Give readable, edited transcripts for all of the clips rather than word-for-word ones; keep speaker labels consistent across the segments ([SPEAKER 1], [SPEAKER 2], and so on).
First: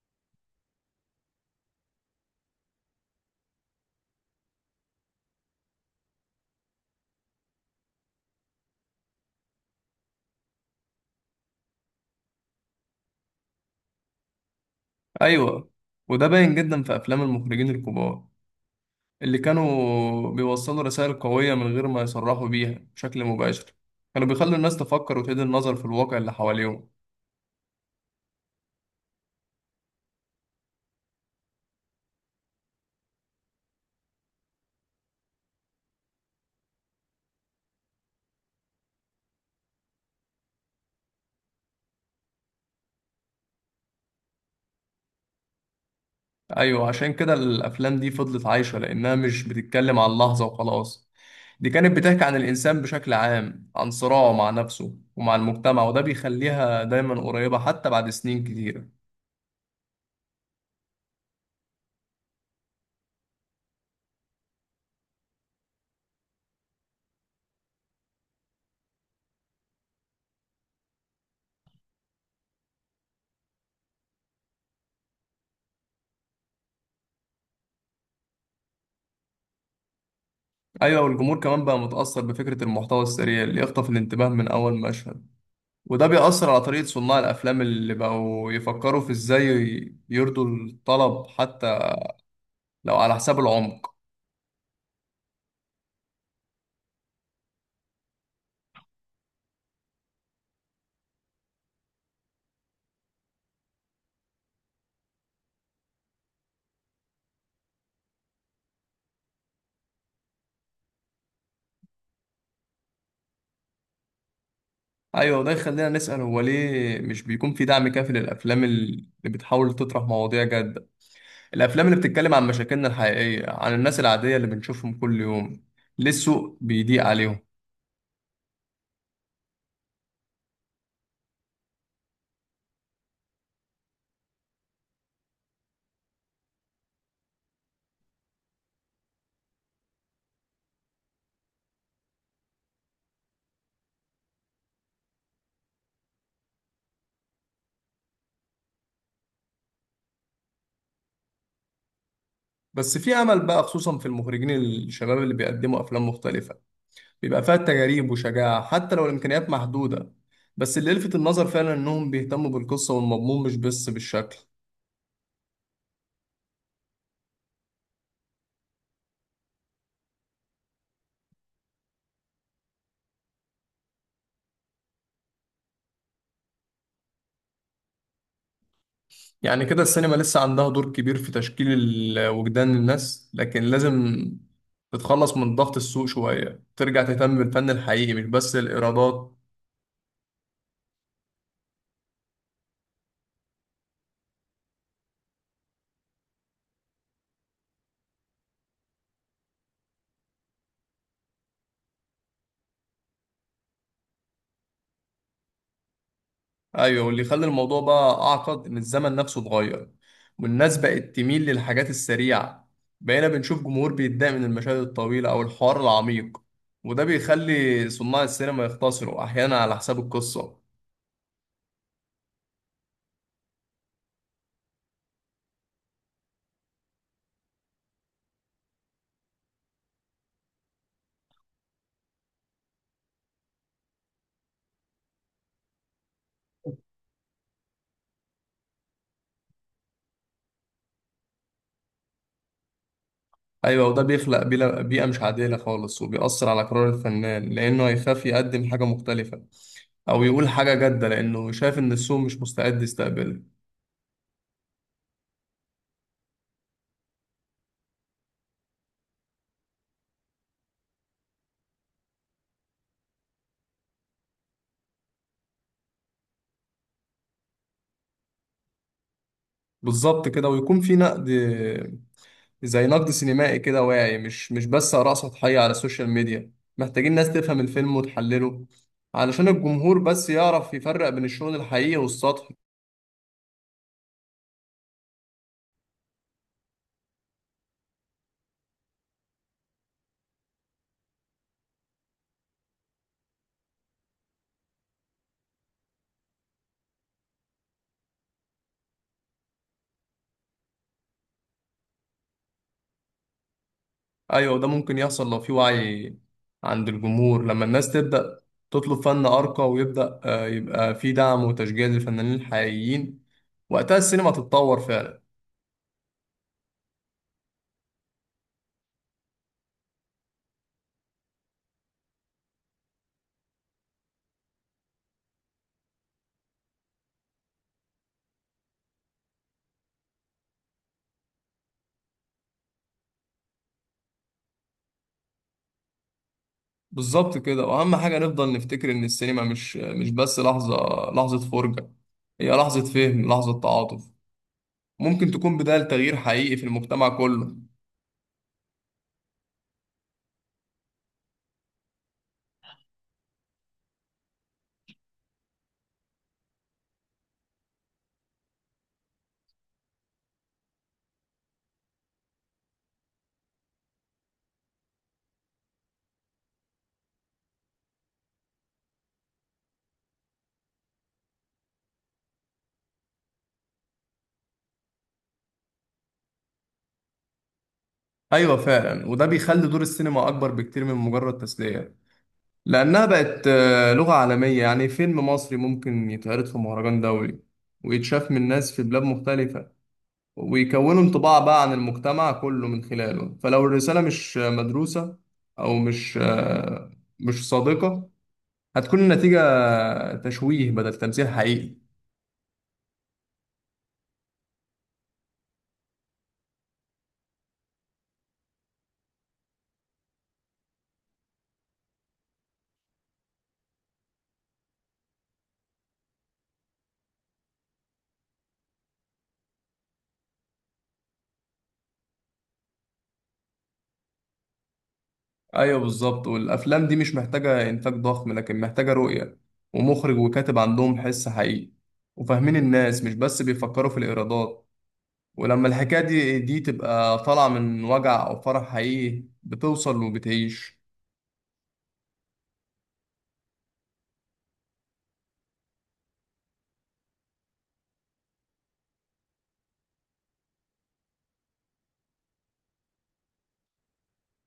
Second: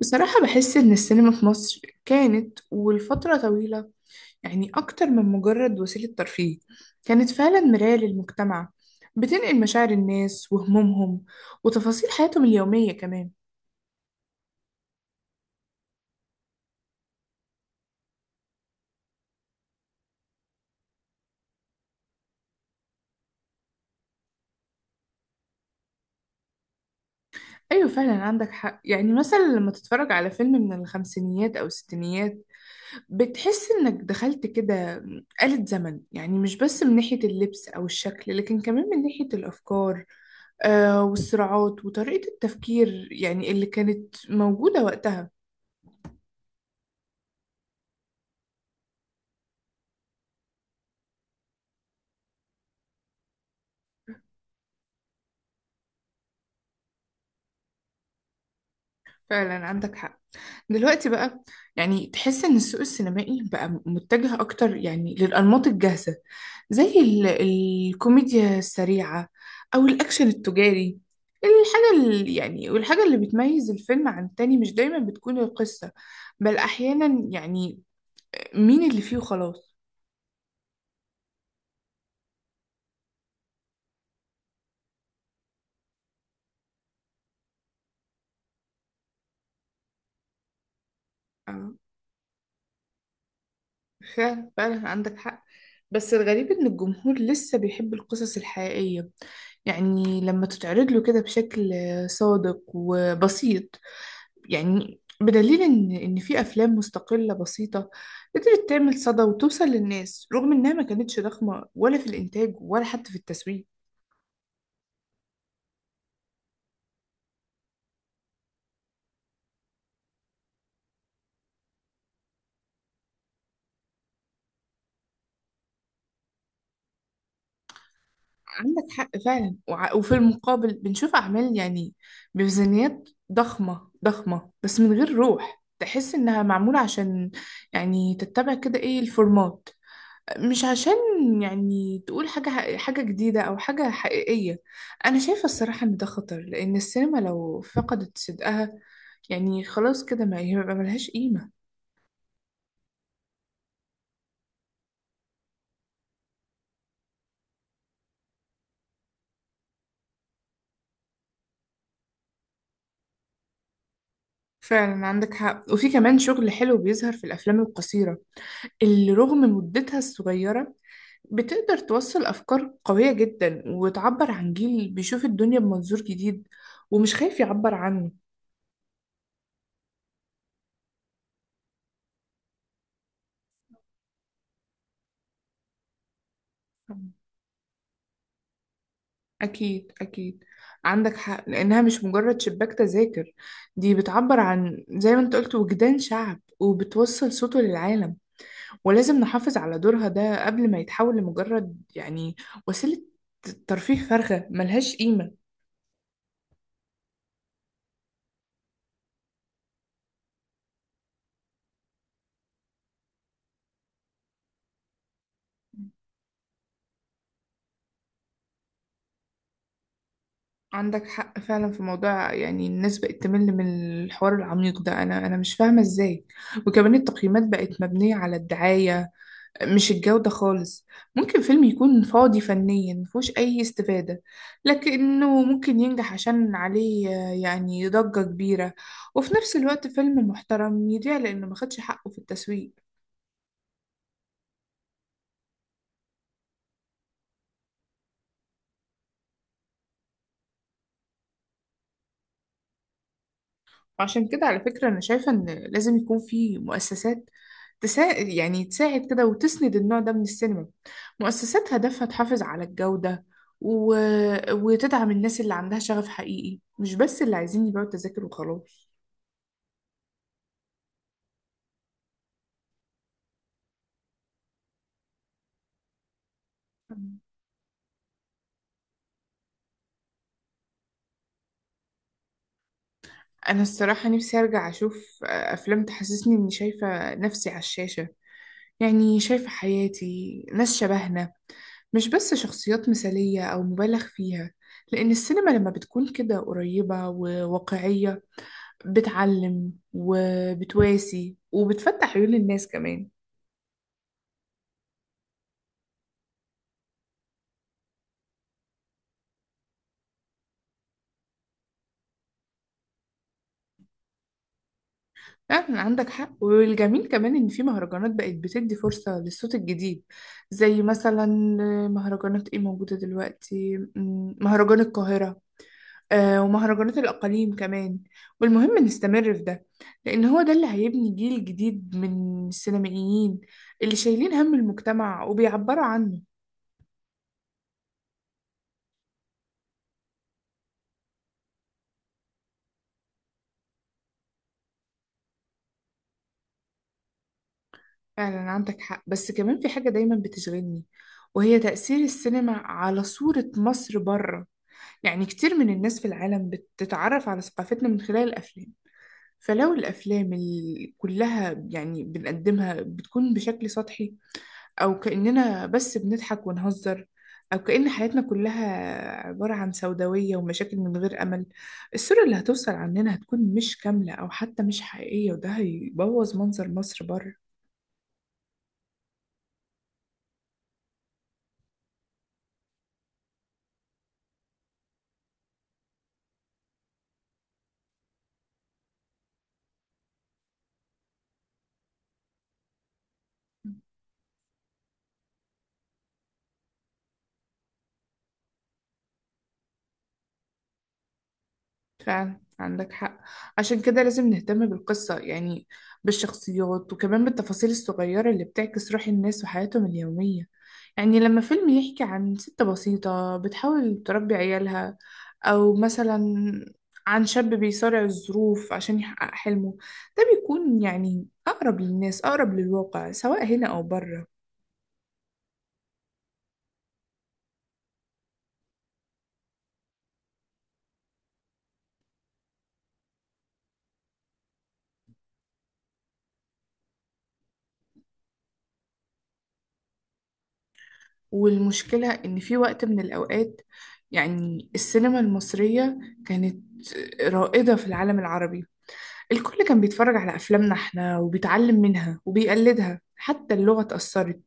[SPEAKER 1] بصراحة بحس إن السينما في مصر كانت ولفترة طويلة يعني أكتر من مجرد وسيلة ترفيه. كانت فعلا مراية للمجتمع، بتنقل مشاعر الناس وهمومهم وتفاصيل حياتهم اليومية كمان.
[SPEAKER 2] ايوه، وده باين جدا في افلام المخرجين الكبار اللي كانوا بيوصلوا رسائل قوية من غير ما يصرحوا بيها بشكل مباشر. كانوا بيخلوا الناس تفكر وتعيد النظر في الواقع اللي حواليهم.
[SPEAKER 1] أيوة، فعلا عندك حق. يعني مثلا لما تتفرج على فيلم من الخمسينيات أو الستينيات، بتحس إنك دخلت كده آلة زمن. يعني مش بس من ناحية اللبس أو الشكل، لكن كمان من ناحية الأفكار والصراعات وطريقة التفكير يعني اللي كانت موجودة وقتها.
[SPEAKER 2] ايوه، عشان كده الافلام دي فضلت عايشة لانها مش بتتكلم عن لحظة وخلاص. دي كانت بتحكي عن الانسان بشكل عام، عن صراعه مع نفسه ومع المجتمع، وده بيخليها دايما قريبة حتى بعد سنين كتيرة.
[SPEAKER 1] فعلا عندك حق. دلوقتي بقى، يعني تحس إن السوق السينمائي بقى متجه أكتر يعني للأنماط الجاهزة، زي الكوميديا السريعة أو الأكشن التجاري. الحاجة اللي يعني والحاجة اللي بتميز الفيلم عن التاني مش دايما بتكون القصة، بل أحيانا يعني مين اللي فيه وخلاص.
[SPEAKER 2] ايوه، والجمهور كمان بقى متأثر بفكرة المحتوى السريع اللي يخطف الانتباه من اول مشهد. وده بيأثر على طريقة صناع الأفلام اللي بقوا يفكروا في إزاي يرضوا الطلب حتى لو على حساب العمق.
[SPEAKER 1] فعلا فعلا عندك حق. بس الغريب إن الجمهور لسه بيحب القصص الحقيقية، يعني لما تتعرض له كده بشكل صادق وبسيط. يعني بدليل إن في أفلام مستقلة بسيطة قدرت تعمل صدى وتوصل للناس رغم إنها ما كانتش ضخمة ولا في الإنتاج ولا حتى في التسويق.
[SPEAKER 2] أيوة، وده يخلينا نسأل، هو ليه مش بيكون في دعم كافي للأفلام اللي بتحاول تطرح مواضيع جادة؟ الأفلام اللي بتتكلم عن مشاكلنا الحقيقية، عن الناس العادية اللي بنشوفهم كل يوم. ليه السوق بيضيق عليهم؟
[SPEAKER 1] عندك حق فعلا. وفي المقابل بنشوف أعمال يعني بميزانيات ضخمة ضخمة، بس من غير روح. تحس إنها معمولة عشان يعني تتبع كده إيه الفورمات، مش عشان يعني تقول حاجة حاجة جديدة أو حاجة حقيقية. أنا شايفة الصراحة إن ده خطر، لأن السينما لو فقدت صدقها يعني خلاص كده ما يبقى ملهاش قيمة.
[SPEAKER 2] بس في أمل بقى، خصوصا في المخرجين الشباب اللي بيقدموا أفلام مختلفة، بيبقى فيها تجارب وشجاعة حتى لو الإمكانيات محدودة. بس اللي لفت النظر فعلا إنهم بيهتموا بالقصة والمضمون مش بس بالشكل.
[SPEAKER 1] فعلا عندك حق. وفي كمان شغل حلو بيظهر في الأفلام القصيرة، اللي رغم مدتها الصغيرة بتقدر توصل أفكار قوية جدا وتعبر عن جيل بيشوف الدنيا بمنظور جديد، ومش خايف يعبر عنه.
[SPEAKER 2] يعني كده السينما لسه عندها دور كبير في تشكيل وجدان الناس، لكن لازم تتخلص من ضغط السوق شوية، ترجع تهتم بالفن الحقيقي مش بس الإيرادات.
[SPEAKER 1] أكيد أكيد، عندك حق. لأنها مش مجرد شباك تذاكر، دي بتعبر عن زي ما أنت قلت وجدان شعب، وبتوصل صوته للعالم. ولازم نحافظ على دورها ده قبل ما يتحول لمجرد يعني وسيلة ترفيه فارغة ملهاش قيمة.
[SPEAKER 2] ايوه، واللي خلى الموضوع بقى اعقد ان الزمن نفسه اتغير، والناس بقت تميل للحاجات السريعه. بقينا بنشوف جمهور بيتضايق من المشاهد الطويله او الحوار العميق، وده بيخلي صناع السينما يختصروا احيانا على حساب القصه.
[SPEAKER 1] عندك حق فعلا في موضوع. يعني الناس بقت تمل من الحوار العميق ده، انا مش فاهمه ازاي. وكمان التقييمات بقت مبنيه على الدعايه، مش الجوده خالص. ممكن فيلم يكون فاضي فنيا، مفيهوش اي استفاده، لكنه ممكن ينجح عشان عليه يعني ضجه كبيره. وفي نفس الوقت فيلم محترم يضيع لانه ما خدش حقه في التسويق.
[SPEAKER 2] ايوه، وده بيخلق بيئه مش عادله خالص، وبيأثر على قرار الفنان لانه هيخاف يقدم حاجه مختلفه او يقول حاجه جاده لانه شايف ان السوق مش مستعد يستقبلها.
[SPEAKER 1] عشان كده على فكرة أنا شايفة إن لازم يكون في مؤسسات يعني تساعد كده وتسند النوع ده من السينما. مؤسسات هدفها تحافظ على الجودة، و... وتدعم الناس اللي عندها شغف حقيقي، مش بس اللي عايزين يبيعوا التذاكر وخلاص.
[SPEAKER 2] بالظبط كده، ويكون في نقد، زي نقد سينمائي كده واعي، مش بس آراء سطحية على السوشيال ميديا. محتاجين ناس تفهم الفيلم وتحلله علشان الجمهور بس يعرف يفرق بين الشغل الحقيقي والسطحي.
[SPEAKER 1] أنا الصراحة نفسي أرجع أشوف أفلام تحسسني إني شايفة نفسي على الشاشة، يعني شايفة حياتي، ناس شبهنا، مش بس شخصيات مثالية أو مبالغ فيها. لأن السينما لما بتكون كده قريبة وواقعية، بتعلم وبتواسي وبتفتح عيون الناس كمان.
[SPEAKER 2] أيوة، وده ممكن يحصل لو في وعي عند الجمهور. لما الناس تبدأ تطلب فن أرقى، ويبدأ يبقى في دعم وتشجيع للفنانين الحقيقيين، وقتها السينما تتطور فعلا.
[SPEAKER 1] فعلا عندك حق. والجميل كمان إن في مهرجانات بقت بتدي فرصة للصوت الجديد، زي مثلا مهرجانات إيه موجودة دلوقتي، مهرجان القاهرة، ومهرجانات الأقاليم كمان. والمهم نستمر في ده، لأن هو ده اللي هيبني جيل جديد من السينمائيين اللي شايلين هم المجتمع وبيعبروا عنه.
[SPEAKER 2] بالظبط كده، وأهم حاجة نفضل نفتكر إن السينما مش بس لحظة، لحظة فرجة. هي لحظة فهم، لحظة تعاطف. ممكن تكون بداية لتغيير حقيقي في المجتمع كله.
[SPEAKER 1] فعلا عندك حق. بس كمان في حاجة دايما بتشغلني، وهي تأثير السينما على صورة مصر بره. يعني كتير من الناس في العالم بتتعرف على ثقافتنا من خلال الأفلام، فلو الأفلام كلها يعني بنقدمها بتكون بشكل سطحي، أو كأننا بس بنضحك ونهزر، أو كأن حياتنا كلها عبارة عن سوداوية ومشاكل من غير أمل، الصورة اللي هتوصل عننا هتكون مش كاملة أو حتى مش حقيقية، وده هيبوظ منظر مصر بره.
[SPEAKER 2] أيوة فعلا، وده بيخلي دور السينما أكبر بكتير من مجرد تسلية، لأنها بقت لغة عالمية. يعني فيلم مصري ممكن يتعرض في مهرجان دولي ويتشاف من ناس في بلاد مختلفة، ويكونوا انطباع بقى عن المجتمع كله من خلاله. فلو الرسالة مش مدروسة، أو مش صادقة، هتكون النتيجة تشويه بدل تمثيل حقيقي.
[SPEAKER 1] فعلا عندك حق. عشان كده لازم نهتم بالقصة، يعني بالشخصيات وكمان بالتفاصيل الصغيرة اللي بتعكس روح الناس وحياتهم اليومية. يعني لما فيلم يحكي عن ست بسيطة بتحاول تربي عيالها، أو مثلا عن شاب بيصارع الظروف عشان يحقق حلمه، ده بيكون يعني أقرب للناس، أقرب للواقع، سواء هنا أو بره.
[SPEAKER 2] ايوه بالظبط، والافلام دي مش محتاجه انتاج ضخم لكن محتاجه رؤيه، ومخرج وكاتب عندهم حس حقيقي وفاهمين الناس، مش بس بيفكروا في الايرادات. ولما الحكايه دي تبقى طالعه من وجع او فرح حقيقي بتوصل وبتعيش.
[SPEAKER 1] والمشكلة إن في وقت من الأوقات يعني السينما المصرية كانت رائدة في العالم العربي. الكل كان بيتفرج على أفلامنا احنا وبيتعلم منها وبيقلدها، حتى اللغة اتأثرت.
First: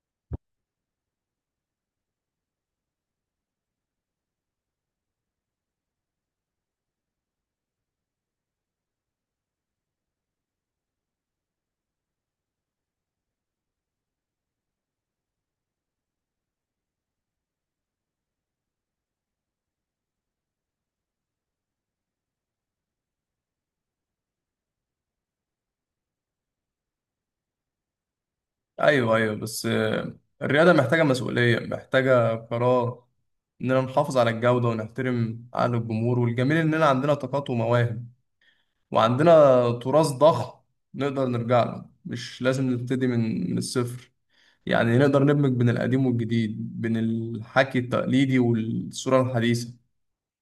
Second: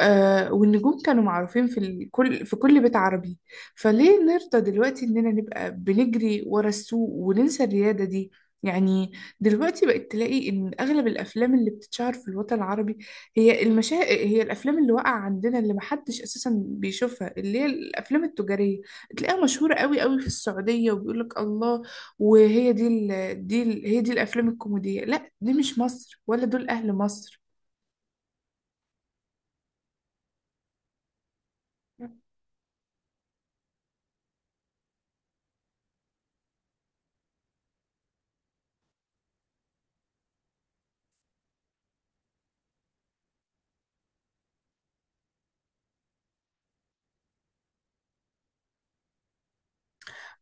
[SPEAKER 1] والنجوم كانوا معروفين في كل في كل بيت عربي. فليه نرضى دلوقتي إننا نبقى بنجري ورا السوق وننسى الريادة دي؟ يعني دلوقتي بقت تلاقي إن أغلب الأفلام اللي بتتشهر في الوطن العربي، هي هي الأفلام اللي واقعة عندنا، اللي محدش أساسا بيشوفها، اللي هي الأفلام التجارية. تلاقيها مشهورة قوي قوي في السعودية وبيقولك الله. وهي دي هي دي الأفلام الكوميدية. لا، دي مش مصر، ولا دول أهل مصر.
[SPEAKER 2] ايوه، ايوه، بس الرياضه محتاجه مسؤوليه، محتاجه قرار اننا نحافظ على الجوده ونحترم عقل الجمهور. والجميل اننا عندنا طاقات ومواهب، وعندنا تراث ضخم نقدر نرجع له، مش لازم نبتدي من الصفر. يعني نقدر ندمج بين القديم والجديد، بين الحكي التقليدي والصورة الحديثة.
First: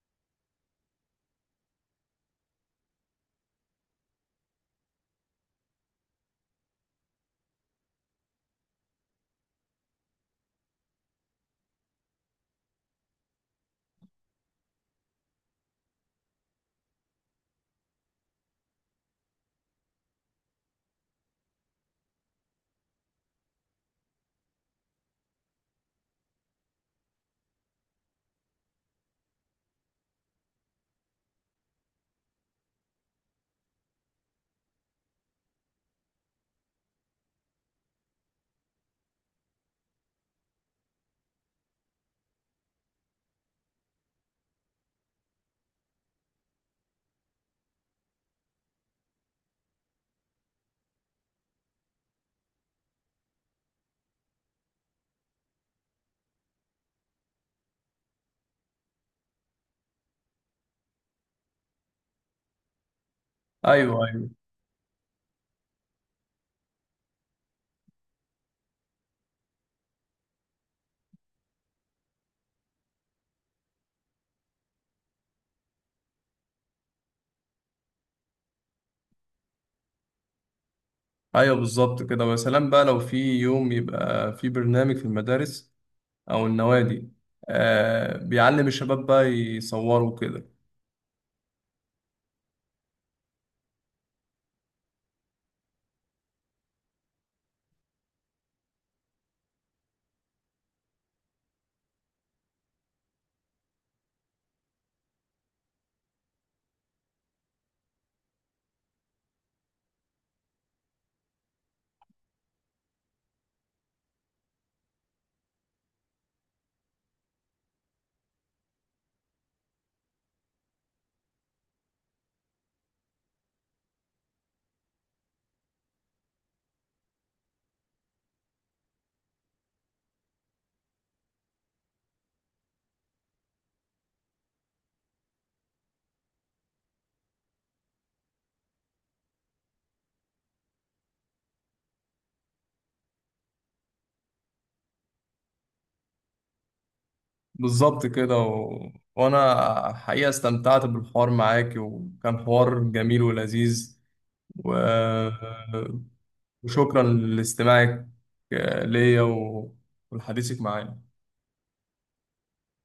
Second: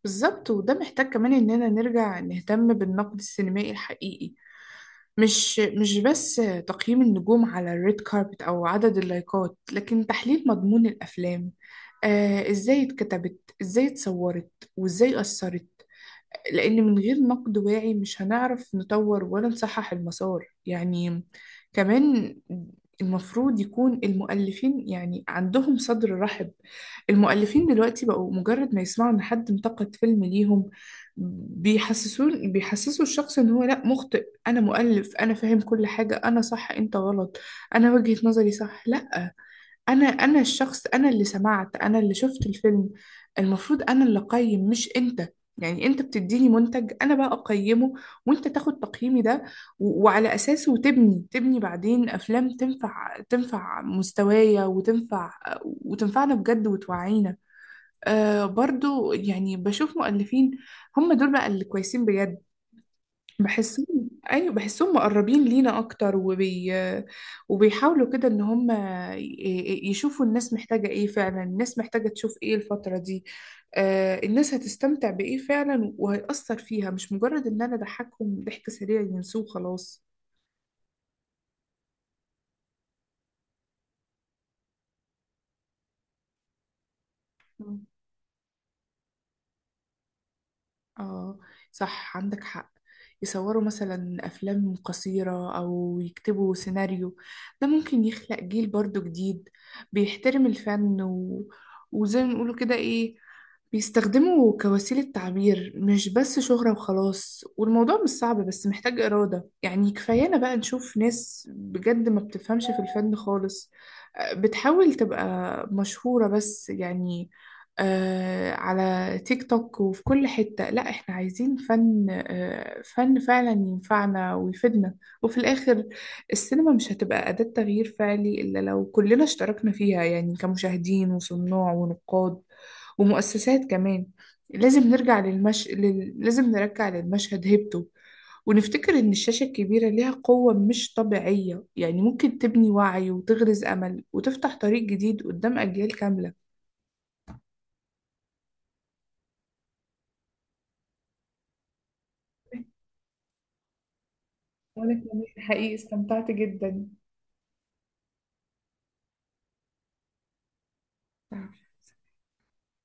[SPEAKER 1] بالظبط. وده محتاج كمان إننا نرجع نهتم بالنقد السينمائي الحقيقي، مش بس تقييم النجوم على الريد كاربت أو عدد اللايكات، لكن تحليل مضمون الأفلام. إزاي اتكتبت، إزاي اتصورت، وإزاي أثرت. لأن من غير نقد واعي مش هنعرف نطور ولا نصحح المسار. يعني كمان المفروض يكون المؤلفين يعني عندهم صدر رحب. المؤلفين دلوقتي بقوا مجرد ما يسمعوا إن حد انتقد فيلم ليهم، بيحسسوا الشخص إن هو لأ مخطئ، أنا مؤلف، أنا فاهم كل حاجة، أنا صح أنت غلط، أنا وجهة نظري صح. لأ، انا الشخص، انا اللي سمعت، انا اللي شفت الفيلم، المفروض انا اللي اقيم مش انت. يعني انت بتديني منتج، انا بقى اقيمه، وانت تاخد تقييمي ده، وعلى اساسه تبني بعدين افلام تنفع مستوايا وتنفع وتنفعنا بجد وتوعينا. برضو يعني بشوف مؤلفين هم دول بقى اللي كويسين بجد،
[SPEAKER 2] ايوه،
[SPEAKER 1] بحسهم،
[SPEAKER 2] ايوه،
[SPEAKER 1] ايوه بحسهم مقربين لينا اكتر، وبيحاولوا كده ان هم يشوفوا الناس محتاجة ايه فعلا، الناس محتاجة تشوف ايه الفترة دي. الناس هتستمتع بايه فعلا وهيأثر فيها، مش مجرد ان انا اضحكهم ضحك سريع ينسوه وخلاص.
[SPEAKER 2] ايوه، بالظبط كده. ويا سلام بقى لو في يوم يبقى في برنامج في المدارس او النوادي
[SPEAKER 1] مم.
[SPEAKER 2] بيعلم الشباب بقى يصوروا كده.
[SPEAKER 1] اه، صح، عندك حق. يصوروا مثلا افلام قصيرة او يكتبوا سيناريو، ده ممكن يخلق جيل برضو جديد بيحترم الفن، وزي ما بيقولوا كده ايه، بيستخدمه كوسيلة تعبير مش بس شهرة وخلاص. والموضوع مش صعب بس محتاج إرادة. يعني كفايانا بقى نشوف ناس بجد ما بتفهمش في الفن خالص، بتحاول تبقى مشهورة بس يعني على تيك توك وفي كل حتة. لا، احنا عايزين فن، فن فعلا ينفعنا ويفيدنا. وفي الآخر، السينما مش هتبقى أداة تغيير فعلي إلا لو كلنا اشتركنا فيها، يعني كمشاهدين وصناع ونقاد ومؤسسات كمان. لازم نرجع للمشهد هيبته. ونفتكر إن الشاشة الكبيرة ليها قوة مش طبيعية، يعني ممكن تبني وعي وتغرز أمل وتفتح طريق جديد قدام أجيال كاملة.
[SPEAKER 2] بالظبط كده، و... وانا حقيقة استمتعت بالحوار معاك، وكان حوار جميل ولذيذ. و...
[SPEAKER 1] وأنا كمان حقيقي استمتعت جدا.
[SPEAKER 2] وشكرا لاستماعك ليا، و... ولحديثك معايا.